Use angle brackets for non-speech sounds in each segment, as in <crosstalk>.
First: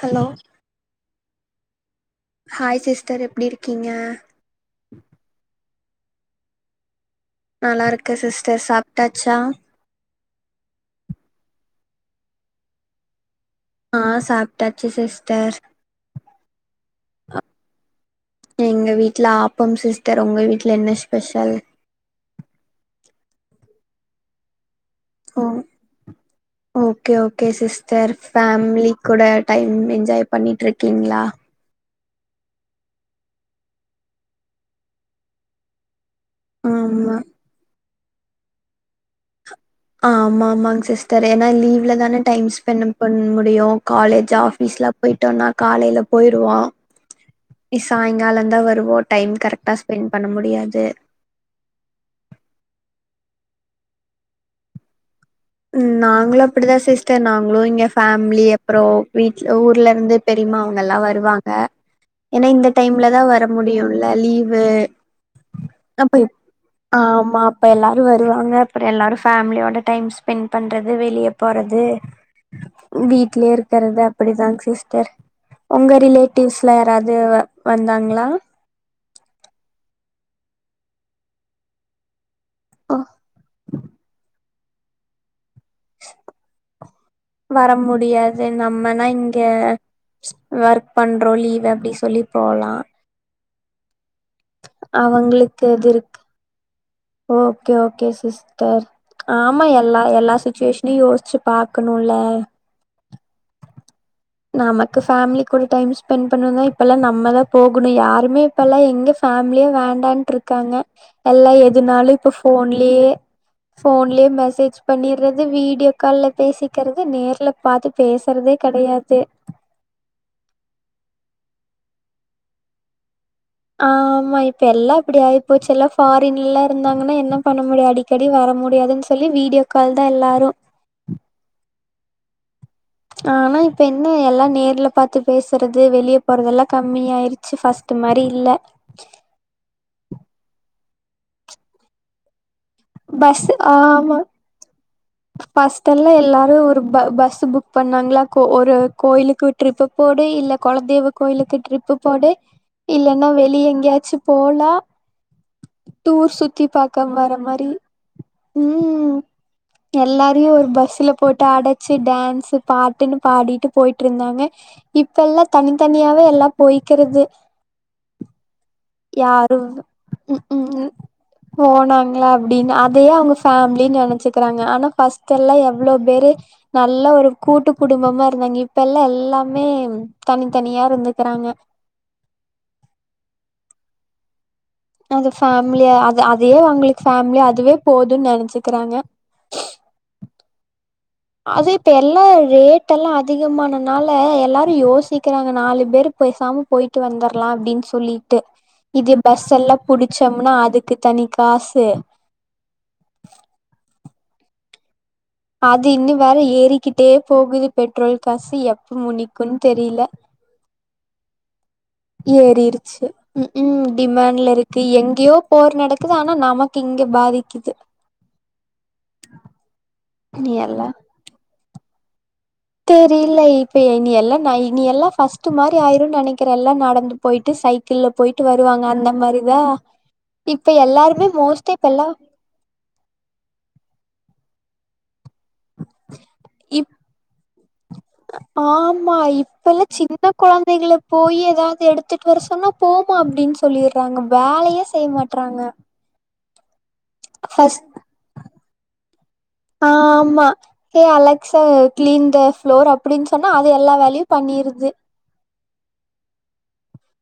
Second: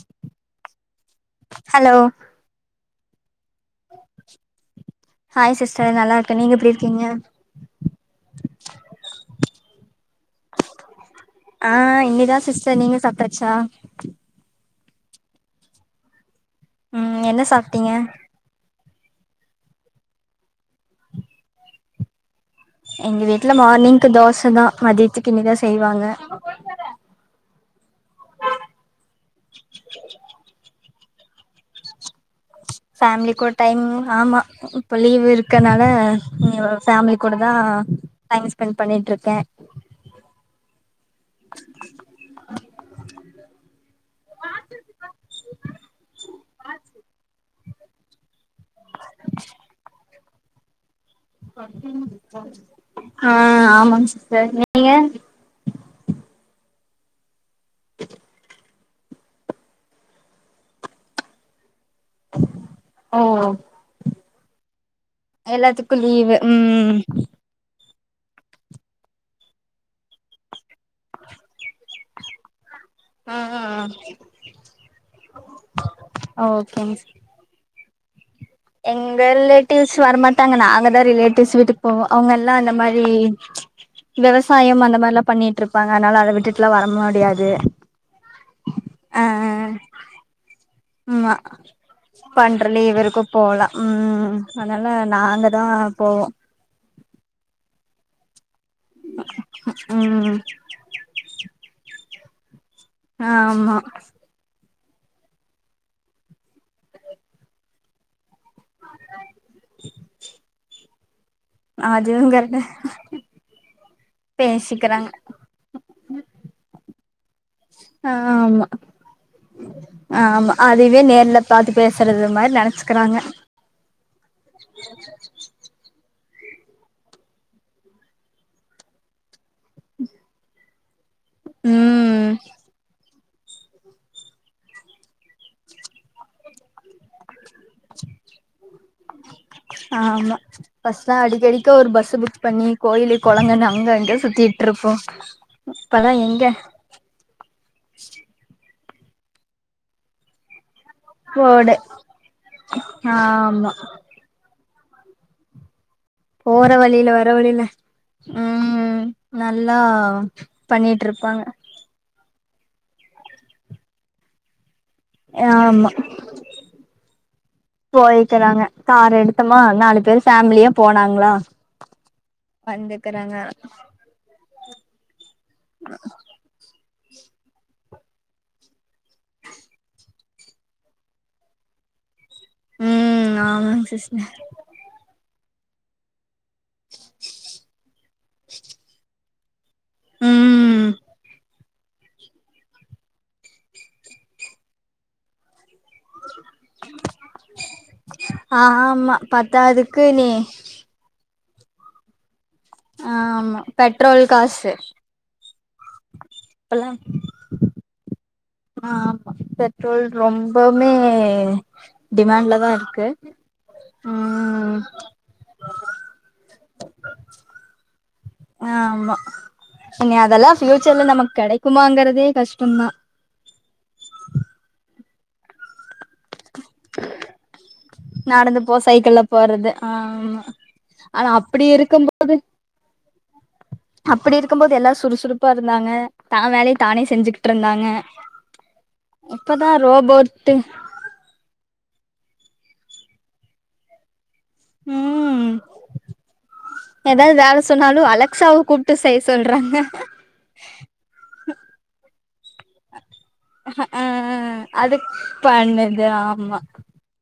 Hello hello hi sister எப்டி இருக்கீங்க hi sister நல்லாருக்கே நீங்க எப்டி இருக்கீங்க நல்லாருக்கு சிஸ்டர் சாப்ட்டாச்சா ஆ இனிதா சிஸ்டர் நீங்க சாப்ட்டாச்சா ஆ சாப்டாச்சு சிஸ்டர் ம் என்ன சாப்ட்டீங்க எங்க வீட்ல ஆப்பம் சிஸ்டர் ஒங்க வீட்ல என்ன ஸ்பெஷல் எங்க வீட்ல மார்னிங்க்கு தோச தா மதியத்துக்கு இனி ஓ தா செய்வாங்க ஓகே ஓகே சிஸ்டர் ஃபேமிலி கூட டைம் என்ஜாய் பண்ணிட்ருக்கீங்களா ஃபேமிலி கூட டைம் ஆமா இப்ப லீவ் இருக்கனால இங்யு ஆமா ஃபேமிலி கூட தா டைம் ஸ்பெண்ட் பண்ணிட்ருக்கே ஆமாமாங் சிஸ் தெறைய நாள் லீவ்ல தான டைம் ஸ்பெண்ட் பண்ண முடியு காலேஜ் ஆஃபீஸ்லா போய்ட்டோம்ன்னா காலேல போயிறுவா ஆ சாங்காலந் தா வருவோ டைம் கரெக்டா ஸ்பெண்ட் பண்ண முடியாது ஆ ஆமாங் சிஸ்டர் நீங்க நாங்களு அப்டிதா சிஸ்டர் நாங்களு இங்க ஃபேமிலி அப்பறோ வீட்ல ஊர்ல இருந்து பெரியமா அவுங்கல்லா வருவாங்க ஏன்னா இந்த டைம்ல தா ஓ வர முடியும்ல லீவு எல்லாத்துக்கு அப்ப லீவு ம் ஆமா அப்ப எல்லாரு வருவாங்க அப்பறோ எல்லாரு ஃபேமிலியோட டைம் ஸ்பெண்ட் பண்றது வெளிய போறது வீட்லயே இருக்கறது அப்டிதாங் சிஸ்டர் உங்க ரிலேட்டிவ்ஸ்ல ஓகேங் யாராவது வந்தாங்ளா எங்க ரிலேட்டிவ்ஸ் வரமாட்டாங்க நாங்க தா ரிலேட்டிவ்ஸ் வீட்டுக்கு போவோ அவுங்க எல்லா அந்த ஓ மாரி விவசாயம் அந்த மாரில்லா பண்ணிட்ருப் ப்பாங்க அதுனால அத விட்டுட்லா வர முடியாது வர முடியாது நம்மனா அ இங்க அ அ ஒர்க் பண்றோ லீவ் அப்டி சொல்லி போலா போல ம் அதுனால நாங்க தா அவங்களுக்கு இது இருக்கு போவோ ஓகே ஓகே சிஸ்டர் ஆமா எல்லா ம் எல்லாச்சுவேஷ் நீ யோசிச்சு பாக்கணுல ஆ ஆமா நமக்கு ஃபேமிலி கூட டைம் ஸ்பெண்ட் பண்ணணுனா இப்பெல்லா நம்ம தா போகணு யாருமே இப்பல்லா எங்க ஃபேமிலியே வேண்டான்ட்ருக்காங்க எல்லா எதுனாலு அதுவு இப்ப கரெக்ட் ஃபோன்லயே ஃபோன்லயே மெசேஜ் பேசிக்கிறாங்க பண்ணிடுறது வீடியோ கால்ல பேசிக்கிறது நேர்ல பாத்து பேசுறதே கெடையாது ஆ ஆமா அதுவே நேர்ல பாத்து பேசுறது மாரி நெனச்சுக்கிறாங்க ஆமா இப்ப எல்லா அப்டி ஆகி போச்சு எல்லா ஃபாரின் ல்லா இருந்தாங்கன்னா என்ன பண்ண முடியு அடி அடிக்கடி வர முடியாதுன்னு சொல்லி வீடியோ கால் தா எல்லாரு ம் ஆனா இப்ப என்ன எல்லா நேர்ல பாத்து பேசுறது வெளிய போறது எல்லா கம்மிய ஆயிரு ச்ச ஃபஸ்ட்டு மாரி இல்ல ஆமா ஃபஸ்ட்டு லா அடிக்கடிக்க ஒரு பஸ்சு புக் பண்ணி கோயிலு பஸ் கொளங்கன்னு அங்க அங்க ஆமா சுத்திட்டு இருப்போ ஃபர்ஸ்ட்டெல்லா இப்பலா எங்க எல்லாரு ஒரு ப பஸ்சு புக் பண்ணாங்களா கோ ஒரு கோயிலுக்கு ட்ரிப் போடு இல்ல குலதெய்வ கோயிலுக்கு போடு ட்ரிப்பு போடு இல்லனா ஆமா வெளிய எங்கேயாச்சு போலா டூர் சுத்தி போற பாக்க வழியில வர மாரி வழியில ம் எல்லாரையு ஒரு பண்ணிட்டு பஸ்ல இருப்பாங்க போட்டு அட ச்சே டான்ஸ் பாட்டுன்னு பாடிட்டு போயிட்டு ருந்தாங்க இப்ப எல்லா தனித்தனியாவே எல்லா போய்க்கிறது போய்கிறாங்க கார் யாரு எடுத்தமா நாலு பேர் ம் ஃபேமிலியா ம் போனாங்களா போனாங்களா அப்டின்னு அதையே அவுங்க வந்துக்கறாங்க ஃபேமிலின்னு நெனச்சு இருக்குறாங்க ஆனா ஃபஸ்ட்டு எல்லா எவ்ளோ பேரு நல்ல ஒரு கூட்டு குடும்பமா இருந்தாங்க இப்ப எல்லா எல்லாமே தனித்தனியா இருந்துக்கிறாங்க ம் ஆமாங்க சிஸ்டர் அது ஃபேமிலியா அ அதையே அவுங்களுக்கு ஃபேமிலி அதுவே போதுன்னு நெனச்சிக்கிறாங்க ம் அது இப்ப எல்லா ரேட் எல்லா அதிகமான னால எல்லாரு யோசிக்கிறாங்க நாலு வெறு பேசாம போயட்டு வந்துற்லா அப்டின்னு சொல்லிட்டு ஆமா இது பஸ் எல்லா பத்தாதுக்கு நீ புடிச்சோம்னா அதுக் துக்கு தனி காசு ஆமா பெட்ரோல் காசு அது இன்னு வேற இப்பல்லா ஏறிக்கிட்டே போகுது பெட்ரோல் காசு எப்ப முடிக்கு னு தெரில இப்பவுமே ஏறிருச்சு ம் ம் டிமாண்ட்ல ம் இருக்கு எங்கேயோ போர் நடக்குது ஆனா நமக்கு இங்க பாதிக்கிது ஆமா இனி அதல்ல ஃபியூச்சர்ல நமக்கு கெடைக்குமா ங்கறதே கஷ்டோ தா செரி இல்லை இப்ப இனி எல்லா னை இனி எல்லா ஃபஸ்ட்டு மாரி ஆயிரு நெனை இருக்கிற எல்லா நடந்து போயிட்டு சைக்கிள்ல போயிட்டு நடந்து போ வருவாங்க அந்த சைக்கிள்ல மாரிதா போறது ஆமா இப்ப ஆனா எல்லாருமே அப்டி மோஸ்ட்டு இப்ப எல்லா இருக்கும்போது அப்டி இருக்கு போது எல்லா சுறுசுறுப்பா இருந்தாங்க தா வேலைய இப் தானே செஞ்சுகிட்டு ருந்தாங்க ஆமா இப்ப எல்லா சின்ன ரோபோட்டு கொழந்தைகளு போய் எதாவது எடுத்துட்டு வர சொன்னா போமா அப்டின்னு சொல்லிறாங்க வேலையே ம் செய்யமாட்டறாங்க ஏதாவது வேல ஃபஸ்ட் சொன்னாலு அலெக்சாவ கூப்ட்டு செய்ய சொல்றாங்க ஆம்மா hey Alexa clean the floor அப்டின்னு சொன்னா அது எல்லா ஆ வேலையு பண்ணிருது அது பண்ணுது ஆமா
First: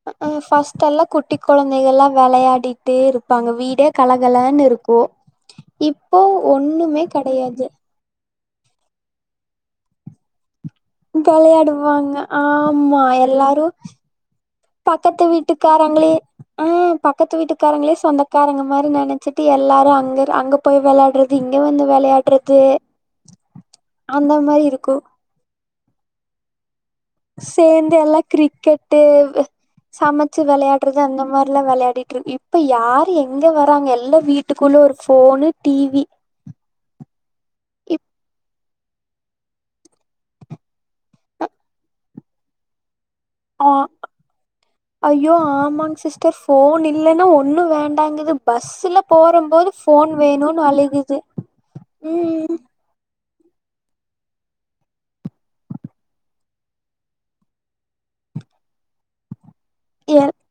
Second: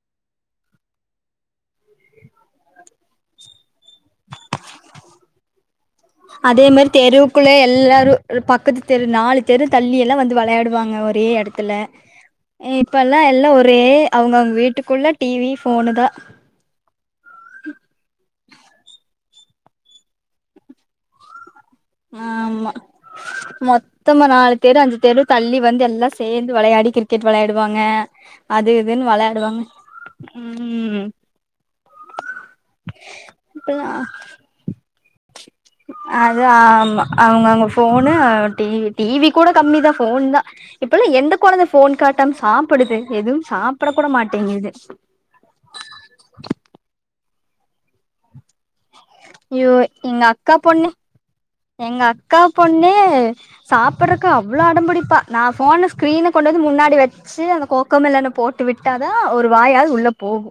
ம்க்கும் ஃபர்ஸ்ட்டல்லா குட்டி கொழந்தைகள்லா வெளையாடிட்டே இருப்பாங்க வீடே கலகலன்னு இருக்கு <inaudible> அதே மாரி ஒண்ணுமே தெருவுக்குள்ள கெடையாது எல்லாரு பக்கத்து தெரு நாலு தெரு தள்ளி எல்லா வந்து வெளையாடு வாங்க ஒரே எடத்துல வெளையாடுவாங்க ஆமா இப்பெல்லா எல்லா எல்லாரு ஒரே அவங்க அவங்க வீட்டுக் குள்ளா பக்கத்து டி வி ஃபோனு தா வீட்டுக்காரங்களே ஆ பக்கத்து வீட்டுக்காரங்களே சொந்தக்காரங்க மாரி நன ச்சிட்டு எல்லாரு அங்க அங்க போய் விளையாடுறது இங்க வந்து வெளையாடுறது ஆமா மொத்தமா அந்த நாலு மாரி தெரு இருக்கு அஞ்சு தெரு தள்ளி வந்து எல்லா சேந்து வெளையாடி கிரிக்கெட் வெளையாடுவாங்க சேந்து அது இதுன்னு வெளையாடுவாங்க சமைச்சு வெளையாடுறது ம் அந்த மாரிலா வெளையாடிட்டு இரு இப்ப யாரு எங்க வராங்க எல்லா வீட் ட்டுகுள்ள ஒரு போனு ஆ அ ஆமா அவங்கவுங்க இப் போனு ஆ டீவி டிவி கூட கம்மி தா போன் தா இப்ப எல்லா எந்த கொழந்த ஃபோன் காட்டாம சாப்புடுது எதுவும் ஆ சாப்பட கூட மாட்டேங்கிது ஐயோ ஆமாங் சிஸ்டர் ஃபோன் இல்லன்னா ஒன்னு வேண்டாங்குது பஸ்ஸுல்ல யோ எங்க அக்கா பொண்ணு எங்க அக்கா ம் பொண்ணு சாப்பட்றக்கு அவ்ளோ அடம்புடிப்பா நா ஃபோன ஸ்க்ரீன கொண்டு வந்து முன்னாடி வெச் சி அந்த கோக்கமெலன்ன போட்டு விட்டாதா ஒரு வாயாது உள்ள எ போகு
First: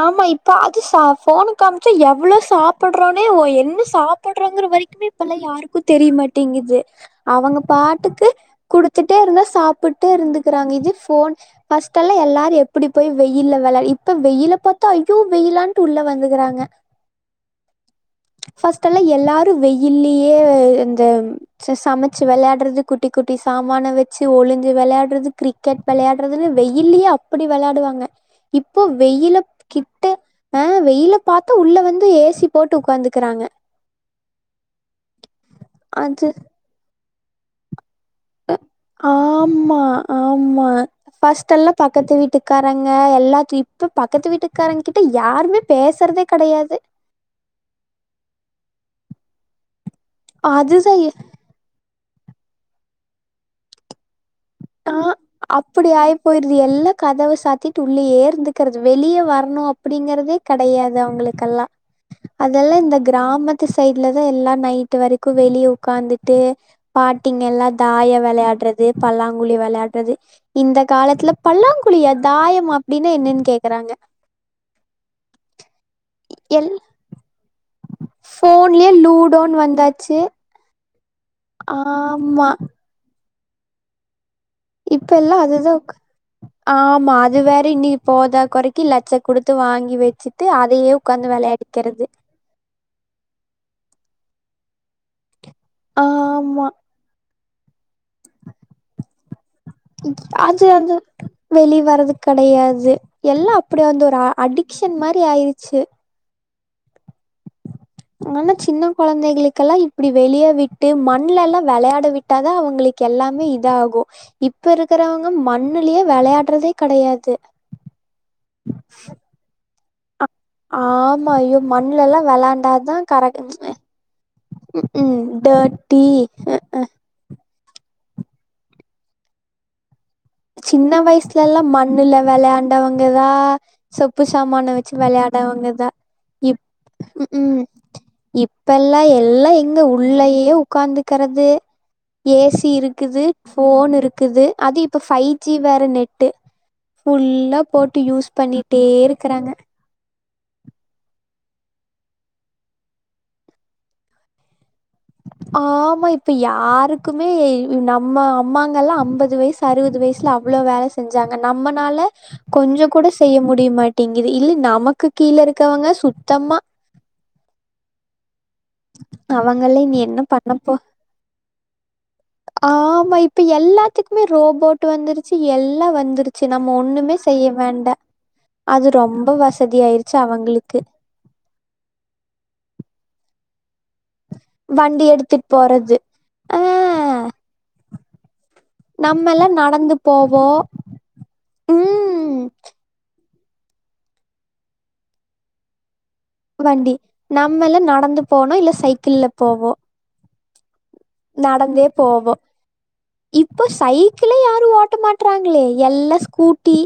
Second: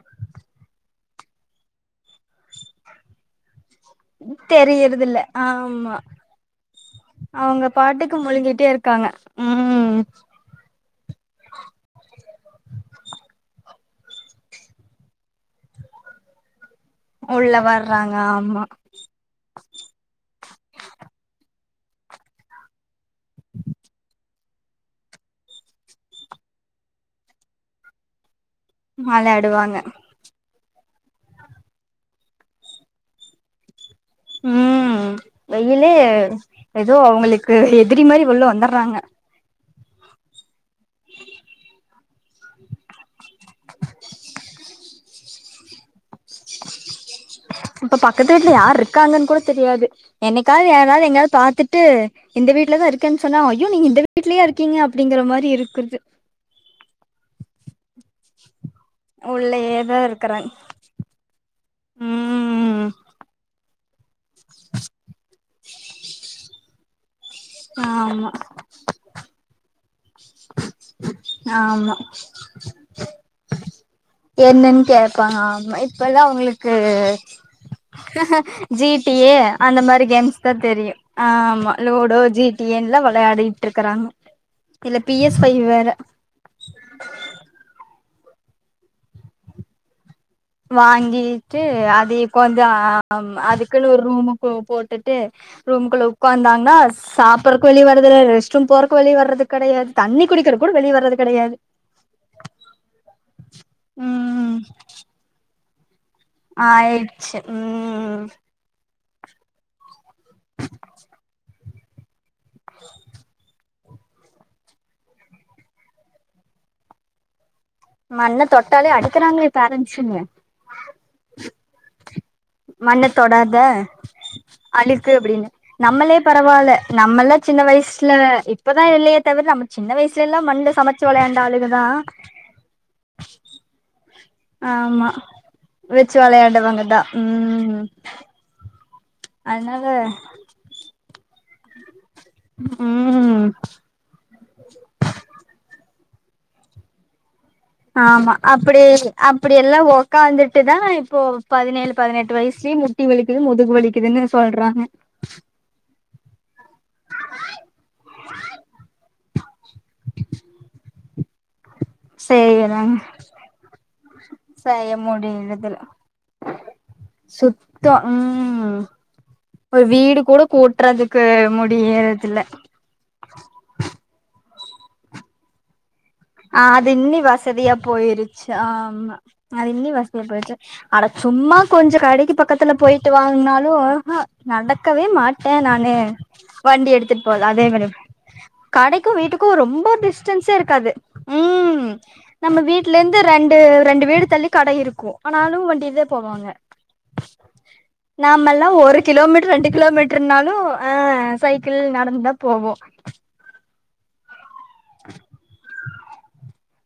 ஆமா இப்ப அது ச ஃபோனு காமுச்சு எவ்ளோ சாப்புட்றானே ஓ என்ன சா சாப்ட்றாங்கன்ற வரக்கிமே தெரியறதில்ல இப்பெல்லா யாருக்கு ஆமா தெரியமாட்டிங்குது அவங்க பாட்டுக்கு முழுங்கிட்டே இருக்காங்க குடுத்துட்டே இருந்தா ம் சாப்புட்டு இருந்துக்கிறாங்க இது போன் ஃபர்ஸ்ட் எல்லா எல்லாரு எப்புடி போய் வெயில்ல வெளா இப்ப வெயில பாத்தா ஐயோ வெயிலான்ட்டு உள்ள வந்துக்கறாங்க உள்ள வர்றாங்க ஆமா எல்லாரும் வெயில்லயே இந்த சமைச்சு வெளையாடுறது குட்டி குட்டி சாமான வெச்சு ஒளிஞ்சு வெளையாடுறது கிர கிரிக்கெட் வெளையாடுறதுன்னு வெயில்லியே அப்பிடி வெளயாடுவாங்க இப்போ வெயிலு வெளாடுவாங்க கிட் ட்டு ஆ வெயில பாத்தா உள்ள வந்து ஏசி போட்டு உக்காந்துக்கறாங்க ம் இதலே அது ஏதோ அவங்களுக்கு எதிரி மாரி உள்ள வந்துற்றாங்க ஆமா ஆமா ஃபஸ்ட் எல்லா பக்கத்து வீட்டுக்காரங்க எல்லா இப்ப பக்கத்து வீட்டுக்காரங்க கிட்ட யாருமே பேசுறதே கெடையாது இப்ப பக்கத்து வீட்டுல யார் இருக்காங்கன்னு கூட தெரியாது என்னைக்காது அதுதா யாரது எங்காது பாத்துட்டு இந்த வீட்டுல தா இருக்கன் சொன்னா ஐயோ நீங்க இந்த வீ வீட்லயா இருக்கீங்க அ ஆ அப்டிங்கற மாரி அப்படி ஆயி போயிருது எல்லா கதவ சாத்திட்டு உள்ளயே இருந்துக்கிறது வெளிய வரணு உள்ளயேதா அப்பிடிங்கறதே இருக்கறாங்க கெடயாது அவங்களுக்கெல்லா அதெல்லா ம் இந்த கிராம து சைட்லதா எல்லா நைட்டு வரைக்கு வெளிய உக்காந்துட்டு பாட்டிங்க எல்லா தாய ஆமா வெளையாடுறது பல்லாங் வெளையாட்றது இந்த காலத்துல ஆமா பல்லாங்குழியா தாயமா அப்டின்னா என்னன்னு கேக்கறாங்க என்னன்னு கேப்பாங்க ஆமா இப்பெல்லா எல் அவ்ங்ளுக்கு ஜீ ஃபோன்லயே டி லூடோன்னு அந்த மாரி வந்தாச்சு கேம்ஸ் தா தெரியு ஆமா லோடோ ஜி ஆமா டி என் லா வெளையாடிட்டு இருக்கறாங்க இதுல இப்ப பி எல்லா எஸ் ஃபைவ் அதுதா கா வேற ஆமா அது வேற இன்னி போதா கொறக்கி லட்ச குடுத்து வாங்கி வெச்சு ட்டு அதையே உக்காந்து வெளையாடிக்கிறது கொஞ்சம் அதுக்குன்னு ஒரு ரூமு போ போட்டுட்டு ரூமுக்குள்ள ஆமா உக்காந்தாங்க்னா சாப்பற்றக்கு வெளிய வரது இல்ல ரெஸ்ட் ரூம் போறக்கு வெளிய வர்றது கெடயாது தண்ணி அது குடிக்கெறக்கூட வெளிய அது வர்து கெட வெளி வரது கிடையாது எல்லா அப்டி வந்து ஒரு ம் அடிக்ஷன் மாரி ஆயிடுச்சு ஆய்டுச்சு ம் ஆனா சின்ன குழந்தைகளுக்குல்லா இப்டி வெளிய விட்டு மண்லெல்லா வெளையாட விட்டு விட்டாதா அவங்களுக்கு எல்லாமே இதாகு இப்ப இருக்கறவங்க மண்ணுலயே வெளையாடுறதே கெடையாது மண்ண தொட்டாலே அடிக்கறாங்களே பேரன்ஸ்சுங்க ஆமா ஐயோ மண்லெல்லா வெளாண்டா தா மண்ண தொடாத கரக்ஷனே அழுக்கு அப்படின் நம்மளே பரவால்ல ம்ஹும். நம்மள சின்ன வயசுல இப்பதா இல்லயே தவிர நம்ம சின்ன வயசு சின்ன வயசுல எல்லா மண்ணுல விளையாண்டவங்கதா சொப்பு சாமான வச்சு ஆமா விளையாடவங்கதா வெச்சு இப் வெளையாண்டவங்கதா ம் ம் இப்பெல்லா எல்லா எங்க அதனால உள்ளயே உக்காந்துக்கறது ஏசி இருக்குது ம் ஃபோன் இருக்குது அது ப் இப்ப ஃபை ஜி வேற நெட்டு ஃபுல்லா போட்டு யூஸ் ஆமா பண்ணிட்டே அப்பிடி இருக்கிறாங்க அப்பிடி எல்லா ஒ ஒட்காந்துட்டு தா இப்போ பதினேழு பதினெட்டு வயசுலயே முட்டி வலிக்குது முதுகு வலிக்குதுன்னு சொல்றாங்க ஆமா இப்ப யாருக்குமே நம்ம அம்மாங்கல்லா ஐம்பது வயசு அறுபது வயசுல அவ்வள வேல செஞ்சாங்க நம்மனால கொஞ்சோ செய்யறாங்க கூட செய்ய முடியமாட்டிங்குது இதுல செய்ய நமக்கு கீழ இருக்கவங்க சுத்தமா சுத்த ம் அவங்கள ஒரு நீ வீடு என்ன கூட பண்ணப்போ கூட்டுறதுக்கு முடியறதுல ஆமா இப்ப எல்லாத்துக்குமே ரோபோட் வந்துருச்சு எல்லா வந்து ஆ அது இன்னி வசதியா போயிருச்சு அது ஆமா ரொம்ப அது இன்னி வசதியாயிருச்சு வசதியா போயிருச்சு அவங்களுக்கு அட சும்மா கொஞ்சோ கடைக்கு பக்கத்துல போயிட்டு வாங்னாலு ஹ வண்டி நடக்கவே எடுத்துட்டு மாட்ட நானு போறது ஆ வண்டி எடுத்துட்டு போலா அதே மாரி கடைக்கு நம்மல்லா வீட்டுக்கு ரொம்ப நடந்து போவோ டிஸ்டன்ஸே இருக்காது ம் நம்ம வீட்டு ல இருந்து ரெண்டு ரெண்டு வீடு தள்ளி கட இருக்கு ஆனாலு வண்டிலதா போவாங்க வண்டி நம்மல்லா நடந்து நாம போனோ எல்லா இல்ல ஒரு சைக்கிள்ல கிலோமீட்டர் ரெண்டு போவோ கிலோமீட்டர் ட்ருநாலு அஹ் சைக்கிள் நடந்துதா போவோ இப்போ சைக்கிளே யாரு ஓட்ட மாட்றாங்களே எல்லா ஸ்கூட்டி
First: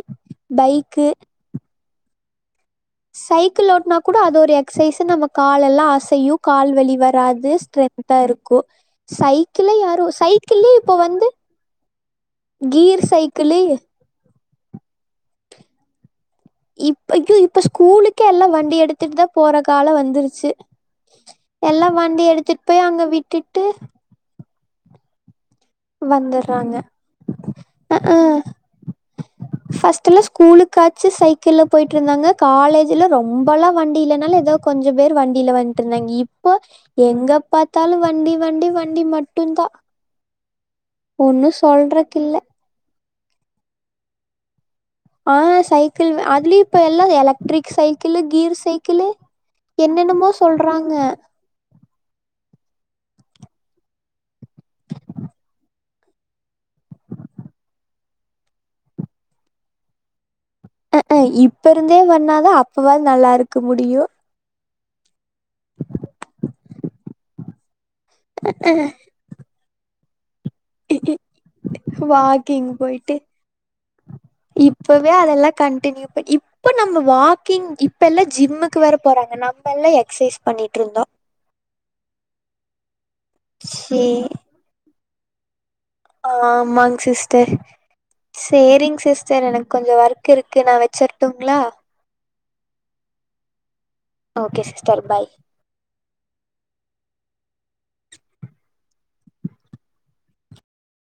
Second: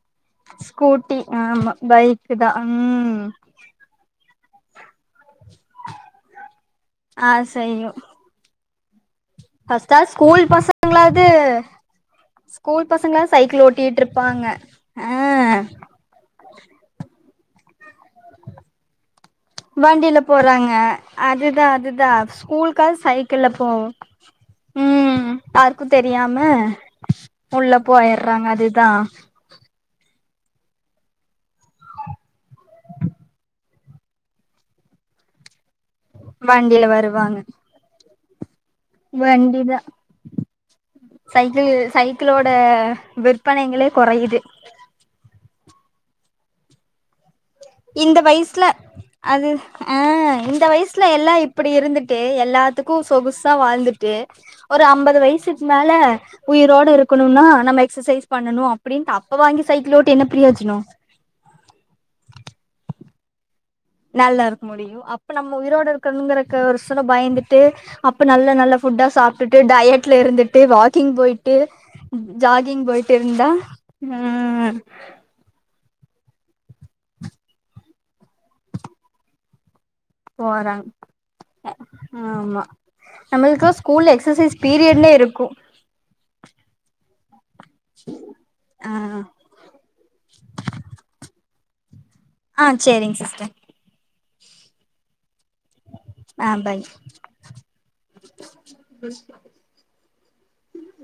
பைக்கு ஸ்கூட்டி ஆமா பைக்கு தா ம் சைக்கிள் ஓட்னா கூட அது ஒரு எக்சைஸ் நமக் கால் எல்லா அசையு கால் வலி ஆ வராது செய்யு ஸ்ட்ரென்தா இருக்கு சைக்கிள ஃபஸ்ட்டா யாரு ஸ்கூல் சைக்கிளு இப்போ வந்து பசங்களாவது ஸ்கூல் கீர் பசங்களா சைக்கிளு சைக்கிள் ஓட்டிட்டு இருப்பாங்க அ இப் ஐயோ இப்ப ஸ்கூலுக்கே எல்லா வண்டி எடுத்து வித்துட்டு தா போற காலோ வண்டில வந்துருச்சு போறாங்க அதுதா எல்லா அதுதா வண்டி எடுத்துட்டு போய் ஸ்கூலுக்காவது அங்க சைக்கிள்ல விட்டுட்டு போவோ ம் யாருக்கு தெரியாம வந்துடுறாங்க உள்ள போய்டுறாங்க அதுதா ஃபர்ஸ்ட்ல்லா ஸ்கூலுக்காச்சு சைக்கிள்ல போயிட்டு இருந்தாங்க காலேஜ்ல ரொம்பல்லா வண்டி இல்லனாலு ஏதோ கொஞ்ச பேர் வண்டியில வந்துட்டு இருந்தாங்க இப்போ வண்டில வருவாங்க எங்க பாத் எடுத்ததாலு வண்டி வண்டி வண்டி மட்டுந்தா வண்டிதா ஒன்னு சைக்கிள் சொல்றக்கு இல்ல சைக்கிளோட விற்பனைகளே குறையுது ஆ சைக்கிள் அதுலயு இப்ப எல்லா எலக் இந்த வயசுல அது ஆ என்னென்னமோ இந்த சொல்றாங்க வயசுல எல்லா இப் இப்புடி இருந்துட்டு எல்லாத்துக்கு சொகுசா வாழ்ந்துட்டு ஒரு அம்பது வயசுக்கு மேல உயிரோட இருக்கணும்னா நம்ம எக்ஸசைஸ் பண்ணணு அப்படின் அப்ப வாங்கி சைக்கிள் ஓட்டி என்ன பிரியோஜனோ அ இப்ப இருந்தே வண்ணாதா அப்பவாது நல்லா இருக்க முடியு நல்லா இருக்க முடியு அப்ப நம்ம உயிரோட இருக்கணுங்கறக்கு ஒரு சிலர் பயந்துட்டு அப்ப நல்ல நல்ல ஃபுட்டா சாப்ட்டுட்டு டயட்ல இருந்துட்டு ட்டு வாக்கிங் போயிட்டு ஜாகிங் போயிட்டு இருந்தா ஆ இப்பவே அதெல்லா கண்டினியூ பண்ண இப்ப நம்ம வாக்கிங் இப்ப எல்லாம் ஜிம்முக்கு வேற போறாங்க நம் இப்பலா எக்ஸே போறாங் ஆமா நம்மளுக்கு சே ஸ்கூல்ல எக்ஸசைஸ் பீரியட்ல இருக்கும் ஆமாங் சிஸ்டர் ஆ சேரிங் சிஸ்டர் எனக்கு கொஞ்சம் ஒர்க் இருக்கு நான் வச்சிருட்டங்களா அ sharing sister okay sister bye ஆ பாய் ம்